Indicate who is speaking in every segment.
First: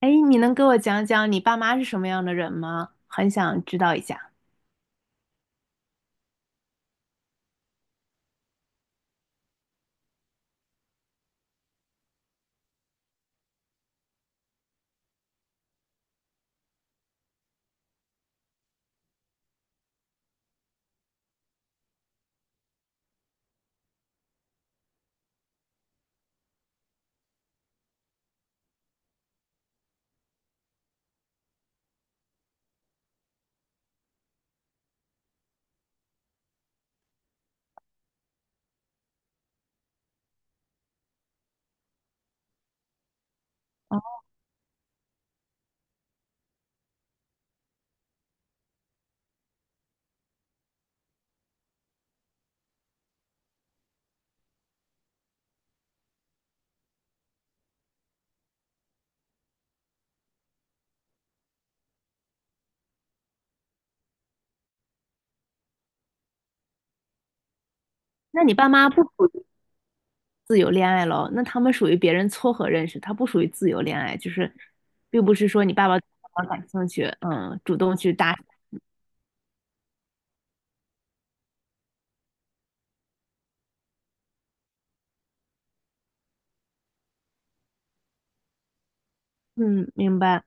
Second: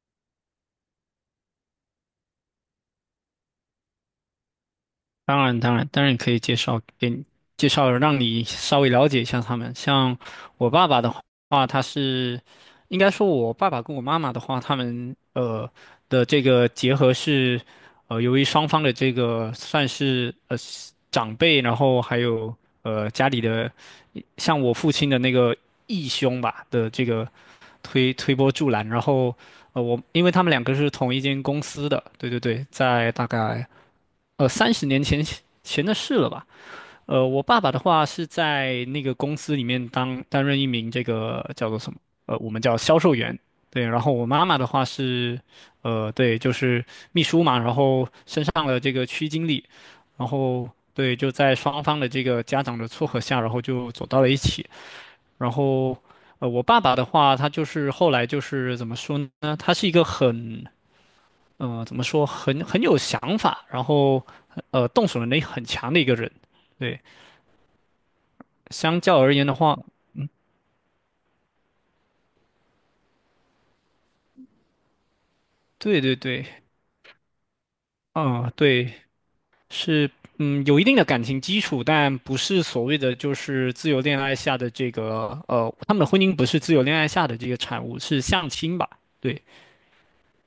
Speaker 1: 哎，你能给我讲讲你爸妈是什么样的人吗？很想知道一下。
Speaker 2: 当然，当然，当然可以介绍给你，介绍让你稍微了解一下他们。像我爸爸的话，他是应该说，我爸爸跟我妈妈的话，他们的这个结合是，由于双方的这个算是长辈，然后还有家里的，像我父亲的那个义兄吧的这个推波助澜，然后我因为他们两个是同一间公司的，对对对，在大概。30年前的事了吧？我爸爸的话是在那个公司里面当担任一名这个叫做什么？我们叫销售员。对，
Speaker 1: 哦，
Speaker 2: 然后我妈妈的话是，对，就是秘书嘛，然后升上了这个区经理，然后对，就在双方的这个家长的撮合下，然后就走到了一起。然后，我爸爸的话，他就是后来就是怎么说呢？他是一个很怎么说，很有想法，然后动手能力很强的一个人。对，
Speaker 1: 那你爸妈
Speaker 2: 相
Speaker 1: 不属
Speaker 2: 较而
Speaker 1: 于
Speaker 2: 言的话，
Speaker 1: 自由恋爱咯？那他们属于别人撮合认识，他不属于自由恋爱，并不是说你爸爸
Speaker 2: 对
Speaker 1: 对
Speaker 2: 对
Speaker 1: 妈
Speaker 2: 对，
Speaker 1: 感兴趣，嗯，主动去搭讪。
Speaker 2: 嗯，对，是嗯，有一定的感情基础，但不是所谓的就是自由恋爱下的这个,他们的婚姻不是自由恋爱下的这个产物，是相亲吧？对，
Speaker 1: 嗯，明白。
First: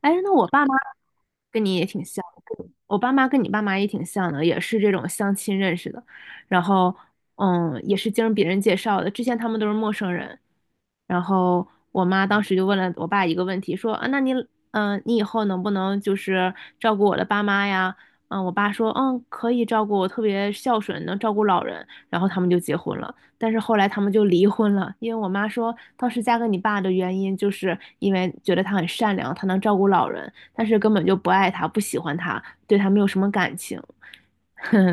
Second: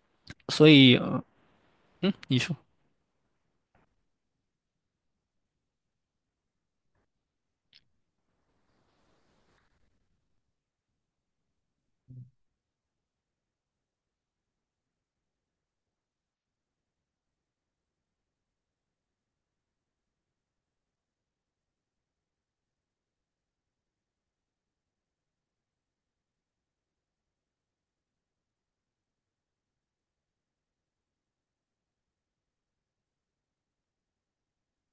Speaker 1: 哎，那我爸
Speaker 2: 所
Speaker 1: 妈
Speaker 2: 以呃
Speaker 1: 跟你也挺
Speaker 2: 嗯，
Speaker 1: 像
Speaker 2: 你说。
Speaker 1: 的，我爸妈跟你爸妈也挺像的，也是这种相亲认识的，然后嗯，也是经别人介绍的，之前他们都是陌生人，然后我妈当时就问了我爸一个问题，说啊，那你你以后能不能照顾我的爸妈呀？嗯，我爸说嗯可以照顾我，特别孝顺，能照顾老人，然后他们就结婚了。但是后来他们就离婚了，因为我妈说当时嫁给你爸的原因，就是因为觉得他很善良，他能照顾老人，但是根本就不爱他，不喜欢他，对他没有什么感情。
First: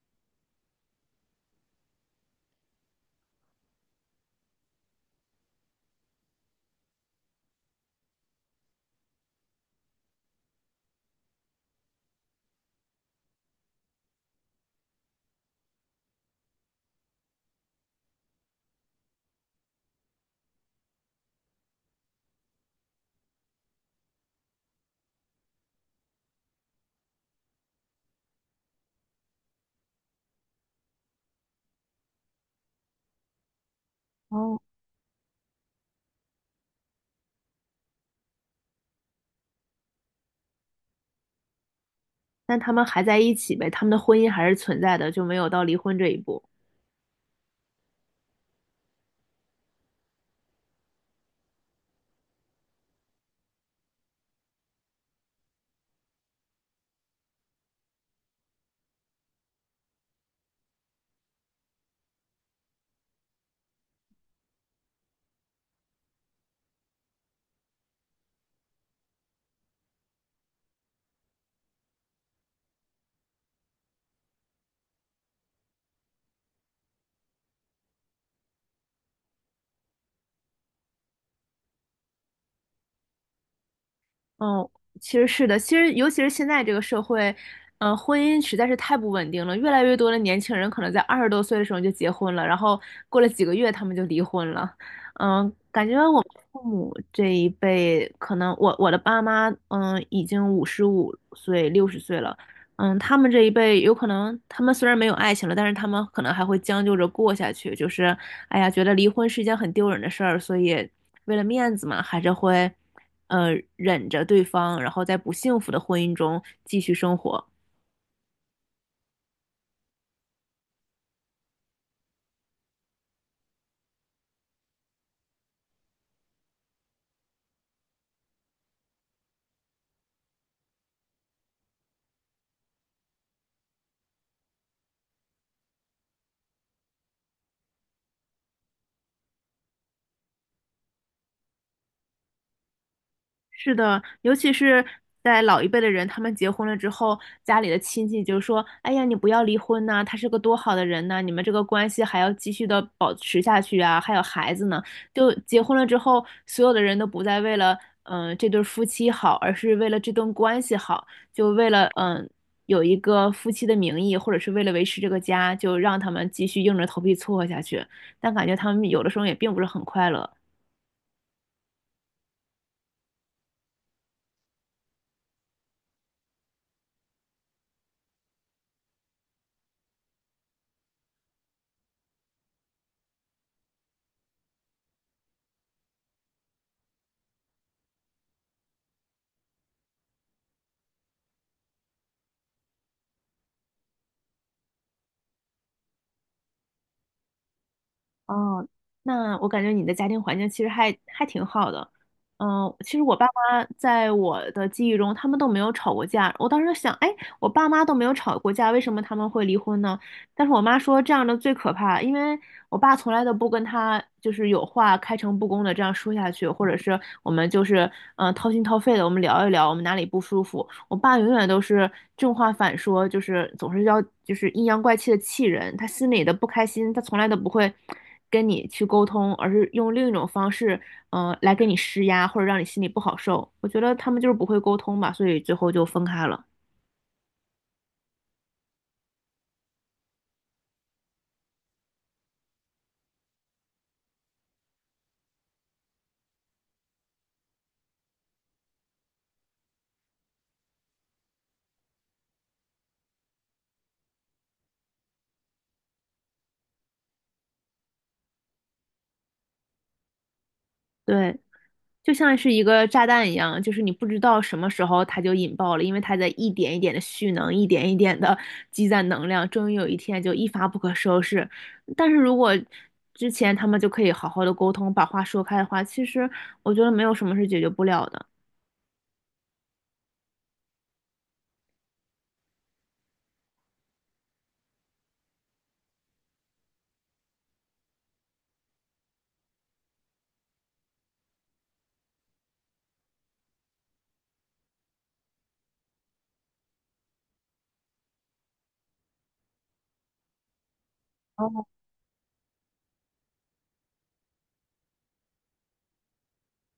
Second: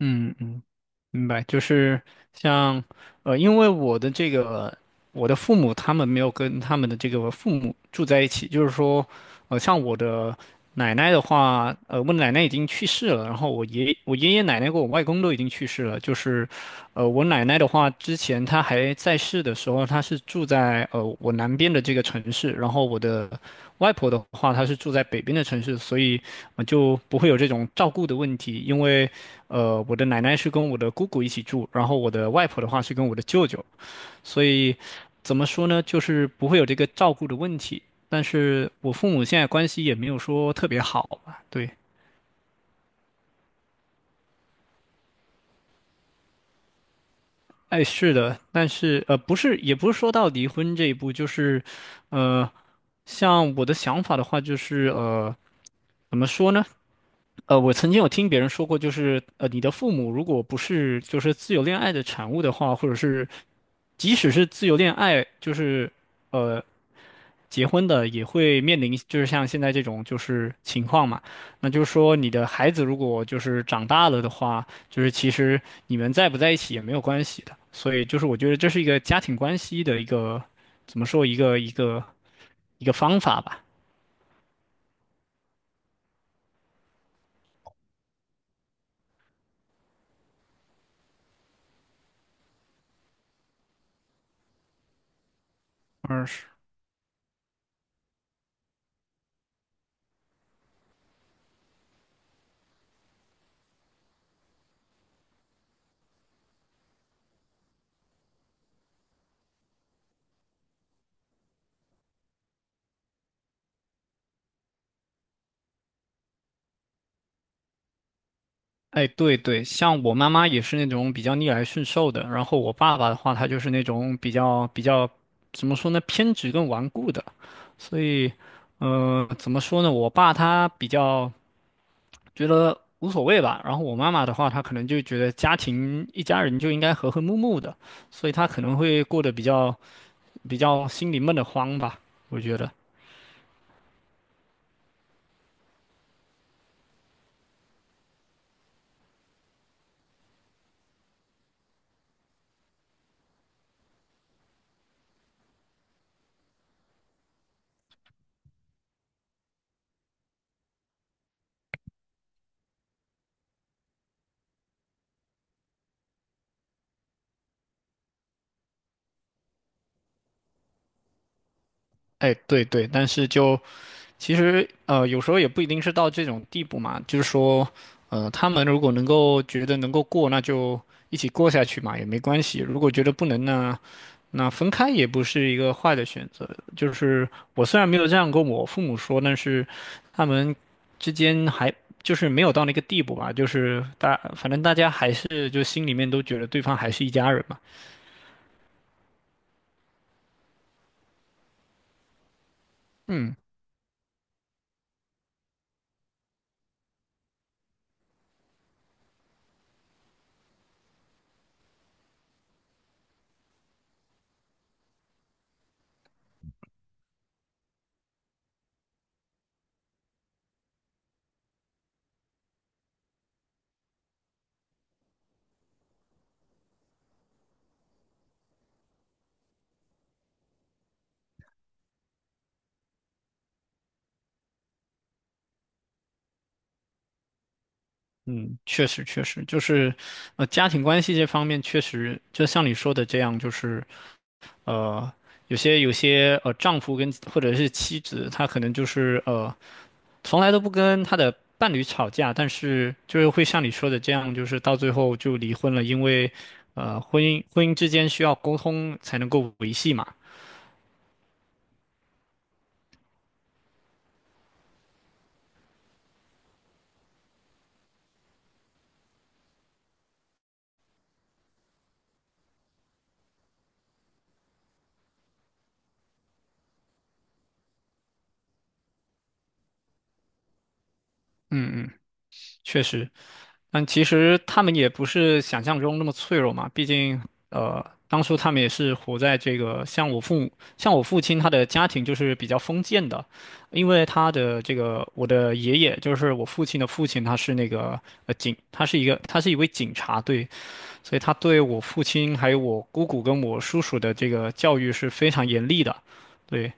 Speaker 2: 嗯嗯，明白，就是像，因为我的这个，我的父母他们没有跟他们的这个父母住在一起，就是说，像我的奶奶的话，我奶奶已经去世了，然后我爷爷奶奶跟我外公都已经去世了，就是，我奶奶的话，之前她还在世的时候，她是住在我南边的这个城市，然后我的外婆的话，她是住在北边的城市，所以我就不会有这种照顾的问题，因为。我的奶奶是跟我的姑姑一起住，然后我的外婆的话是跟我的舅舅，所
Speaker 1: 哦，
Speaker 2: 以怎么说呢，就是不会有这个照顾的问题。但是我父母现在关系也没有说特别好吧？对，
Speaker 1: 但他们还在一起呗，他们的婚姻还是存在的，就没有到离婚这一步。
Speaker 2: 哎，是的，但是,不是，也不是说到离婚这一步，就是，呃，像我的想法的话，就是,怎么说呢？我曾经有听别人说过，就是,你的父母如果不是就是自由恋爱的产物的话，或者是即使是自由恋爱，就是呃结婚的，也会面临就是像现在这种就是情况嘛。那就是说，你的孩子如果就是长大了的话，就是其实你们在不在一起也没有关系的。所以就是我觉得这是一个家庭关系的一个怎么说一个一个方法吧。
Speaker 1: 嗯，其实是的，其实尤其是现在这个社会，嗯，婚姻实在是太不稳定了。越来越多的年轻人可能在20多岁的时候就结婚了，然后过了几个月他们就离婚了。嗯，感觉我们
Speaker 2: 嗯，是
Speaker 1: 父母这一辈，可能我的爸妈，嗯，已经55岁、60岁了。嗯，他们这一辈有可能，他们虽然没有爱情了，但是他们可能还会将就着过下去。就是，哎呀，觉得离婚是一件很丢人的事儿，所以为了面子嘛，还是会。忍着对方，然后在不幸福的婚姻中继续生活。
Speaker 2: 哎，对对，像我妈妈也是那种比较逆来顺受的，然后我爸爸的话，他就是那种比较，怎么说呢，偏执跟顽固的。所以，怎么说呢，我爸他比较觉得无所谓吧，然后我妈妈的话，她可能就觉得家庭一家人就应该和和睦睦的，所以她可能会过得比较心里闷得慌吧，我觉得。
Speaker 1: 是的，尤其是在老一辈的人，他们结婚了之后，家里的亲戚就说：“哎呀，你不要离婚呐、他是个多好的人呐、你们这个关系还要继续的保持下去啊，还有孩子呢。”就结婚了之后，所有的人都不再为了这对夫妻好，而是为了这段关系好，就为了有一个夫妻的名义，或者是为了维持这个家，就让他们继续硬着头皮撮合下去。但感觉他们有的时候也并不是很快乐。
Speaker 2: 哎，对对，但是就其实,有时候也不一定是到这种地步嘛，就是说，他们如果能够觉得能够过，那就一起过下去嘛，也没关系。如果觉得不能呢，那分开也不是一个坏的选择。就是我虽然没有这样跟我父母说，但是他们之间还就是没有到那个地步吧，就是大，反正大家还是就心里面都觉得对方还是一家人嘛。
Speaker 1: 哦，那我感觉你的家庭环境其实还挺好的。嗯，其实我爸
Speaker 2: 嗯。
Speaker 1: 妈在我的记忆中，他们都没有吵过架。我当时想，哎，我爸妈都没有吵过架，为什么他们会离婚呢？但是我妈说这样的最可怕，因为我爸从来都不跟他有话开诚布公的这样说下去，或者是我们嗯掏心掏肺的我们聊一聊我们哪里不舒服。我爸永远都是正话反说，总是要阴阳怪气的气人。他心里的不开心，他从来都不会跟你去沟通，而是用另一种方式，嗯，来给你施压或者让你心里不好受。我觉得他们就是不会沟通吧，所以最后就分开了。
Speaker 2: 嗯，确实确实，就是，家庭关系这方面确实，就像你说的这样，就是呃，有些丈夫跟或者是妻子，他可能就是从来都不跟他的伴侣吵架，但是就是会像你说的这样，就是到最后就离婚了，因为婚姻之间需要沟通才能够维系嘛。
Speaker 1: 对，就像是一个炸弹一样，就是你不知道什么时候它就引爆了，因为它在一点一点的蓄能，一点一点的积攒能量，终于有一天就一发不可收拾。但是如果之前他们就可以好好的沟通，把话说开的话，其实我觉得没有什么是解决不了的。
Speaker 2: 嗯嗯，确实。但其实他们也不是想象中那么脆弱嘛，毕竟，当初他们也是活在这个像我父母，像我父亲他的家庭就是比较封建的，因为他的这个我的爷爷就是我父亲的父亲，他是那个他是他是一位警察，对，所以他对我父亲还有我姑姑跟我叔叔的这个教育是非常严厉的，对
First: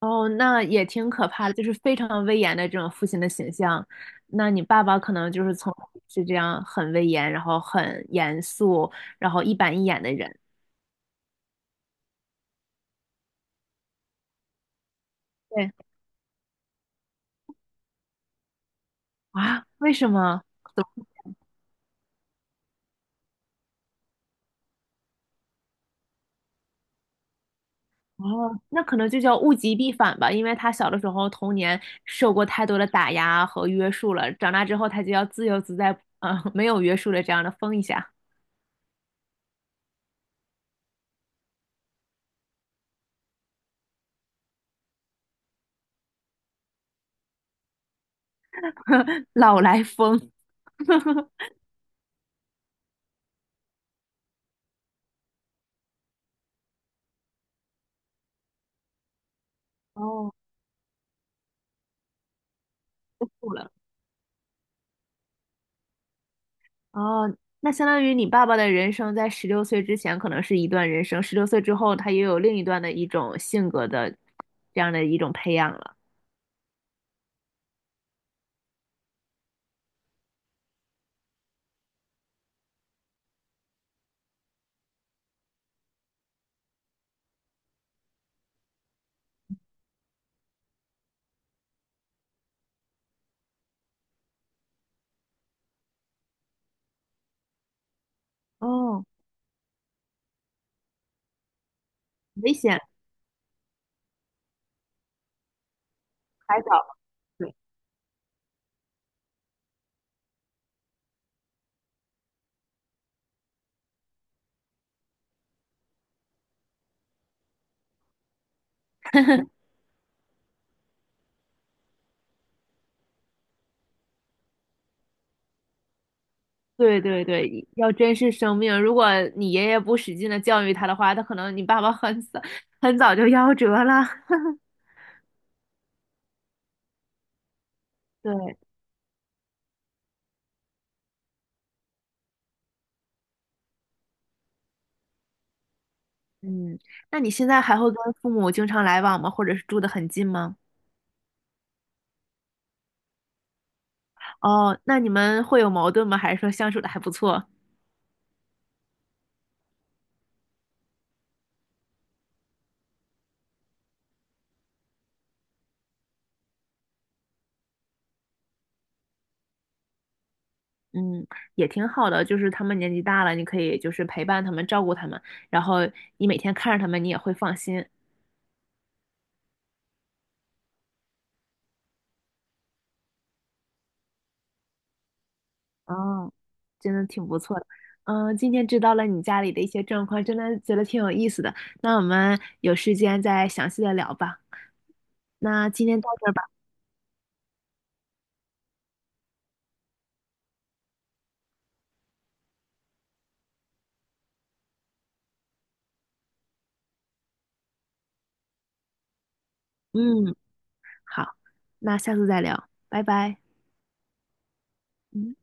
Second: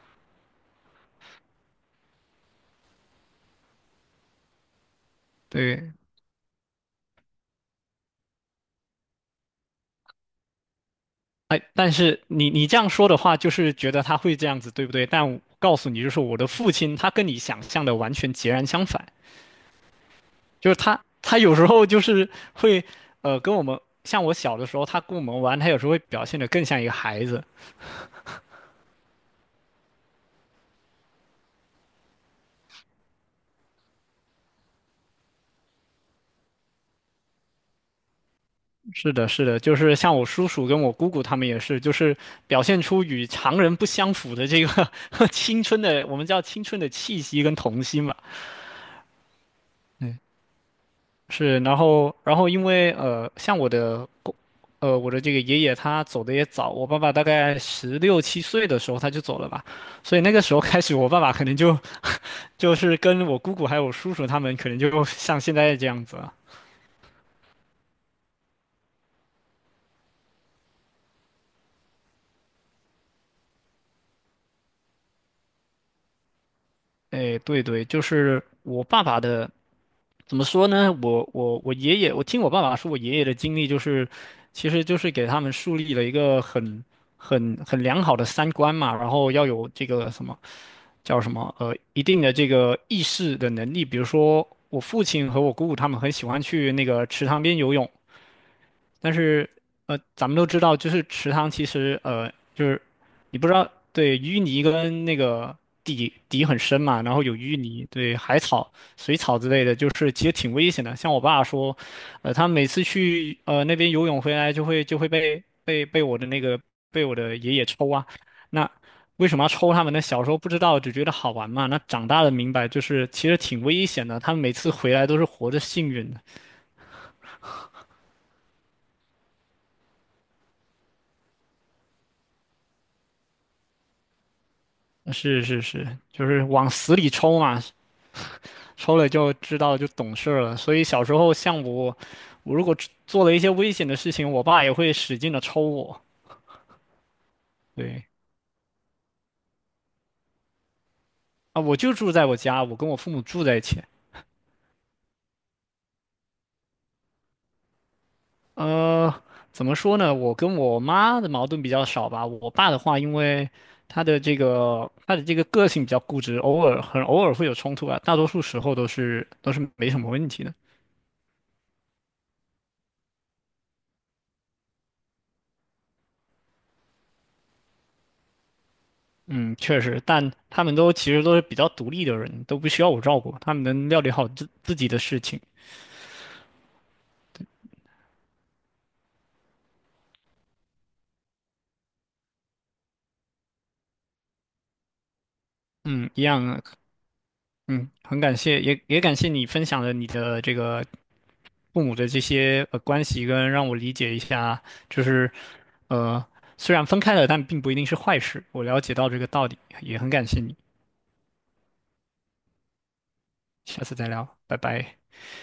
Speaker 1: 哦，那也挺可怕的，就是非常威严的这种父亲的形象。那你爸爸可能就是从
Speaker 2: 对，
Speaker 1: 是这样很威严，然后很严肃，然后一板一眼的人。
Speaker 2: 哎，但是你这样说的话，就是觉得他会这样子，对不对？但我
Speaker 1: 对
Speaker 2: 告诉你，就是我的父亲，他跟你想象的完全截然相反，
Speaker 1: 啊，为什么？
Speaker 2: 就是他有时候就是会，跟我们像我小的时候，他跟我们玩，他有时候会表现得更像一个孩子。
Speaker 1: 哦，那可能就叫物极必反吧，因为他小的时候童年受过太多的打压和约束了，长大之后他就要自由自在，没有约束的这样的疯一下，
Speaker 2: 是的，是的，就是像我叔叔跟我姑姑他们也是，就是表现出与常人不相符的这个 青春的，我们叫青春的气息跟童心嘛。
Speaker 1: 老来疯。
Speaker 2: 是，然后，然后因为,像我的我的这个爷爷他走的也早，我爸爸大概16、7岁的时候他就走了吧，所以那
Speaker 1: 哦，
Speaker 2: 个时候开始，我爸爸可能就就是
Speaker 1: 不
Speaker 2: 跟我
Speaker 1: 酷
Speaker 2: 姑姑
Speaker 1: 了。
Speaker 2: 还有我叔叔他们，可能就 像现在这样子了。
Speaker 1: 哦，那相当于你爸爸的人生在十六岁之前可能是一段人生，十六岁之后他也有另一段的一种性格的这样的一种培养了。
Speaker 2: 哎，对对，就是我爸爸的，怎么说呢？我爷爷，我听我爸爸说，我爷爷的经历就是，其实就是给他们树立了一个很良好的三观嘛，然后要有这个什么。叫什么一定的这个意识的能力，比如说我父亲和我姑姑他们很喜欢去那个池塘边游泳，
Speaker 1: 哦，
Speaker 2: 但是咱们都知道，就是池塘其实,
Speaker 1: 危
Speaker 2: 就
Speaker 1: 险，
Speaker 2: 是你不知道，对，淤泥跟那个底很
Speaker 1: 还
Speaker 2: 深
Speaker 1: 早。
Speaker 2: 嘛，然后有淤泥，对，海草、水草之类的，就是其实挺危险的。像我爸说，他每次去那边游泳回来，就会被我的那个被我的爷爷抽啊。那为什么要抽他们呢？小时候不知道，只觉得好玩嘛。那长大了明白，就是其实挺危险的。他们每次回来都是活着幸运的。
Speaker 1: 对对对，要珍视生命。如果你爷爷不使劲的教育他的话，他可能你爸爸很早就夭折了。
Speaker 2: 是是是，就是往死里抽嘛，
Speaker 1: 对，
Speaker 2: 抽了就知道就懂事儿了。所以小时候像我，我如果做了一些危险的事情，我爸也会使劲的抽我。
Speaker 1: 嗯，那你现在还会跟
Speaker 2: 对
Speaker 1: 父母经常来往吗？或者是住的很近吗？
Speaker 2: 啊，我就住在我家，我跟我父母住在一起。
Speaker 1: 哦，那你们会有矛盾吗？还是说相处的还不错？
Speaker 2: 呃，怎么说呢？我跟我妈的矛盾比较少吧。我爸的话，因为他的这个个性比较固执，偶尔很偶尔会有冲突啊，大多数时候都是没什么问题的。
Speaker 1: 嗯，也挺好的，就是他们年纪大了，你可以就是陪伴他们，照顾他们，然后你每天看着他们，你也会放心。
Speaker 2: 嗯，确实，但他们都其实都是比较独立的人，都不需要我照顾，他们能料理好自己的事情。
Speaker 1: 哦，真的挺不错的。嗯，今天知道了你家里的一些状况，真的觉得挺有意思的。那我们有时间再详细的聊吧。那今天到
Speaker 2: 嗯，一
Speaker 1: 这儿吧。
Speaker 2: 样啊嗯，很感谢，也感谢你分享了你的这个父母的这些关系，跟让我理解一下，就是呃虽然分开了，但并不一定是坏事。我了解到这个道理，也很感
Speaker 1: 嗯，
Speaker 2: 谢你，
Speaker 1: 好，那下次再聊，拜拜。
Speaker 2: 下次再聊，拜拜。
Speaker 1: 嗯。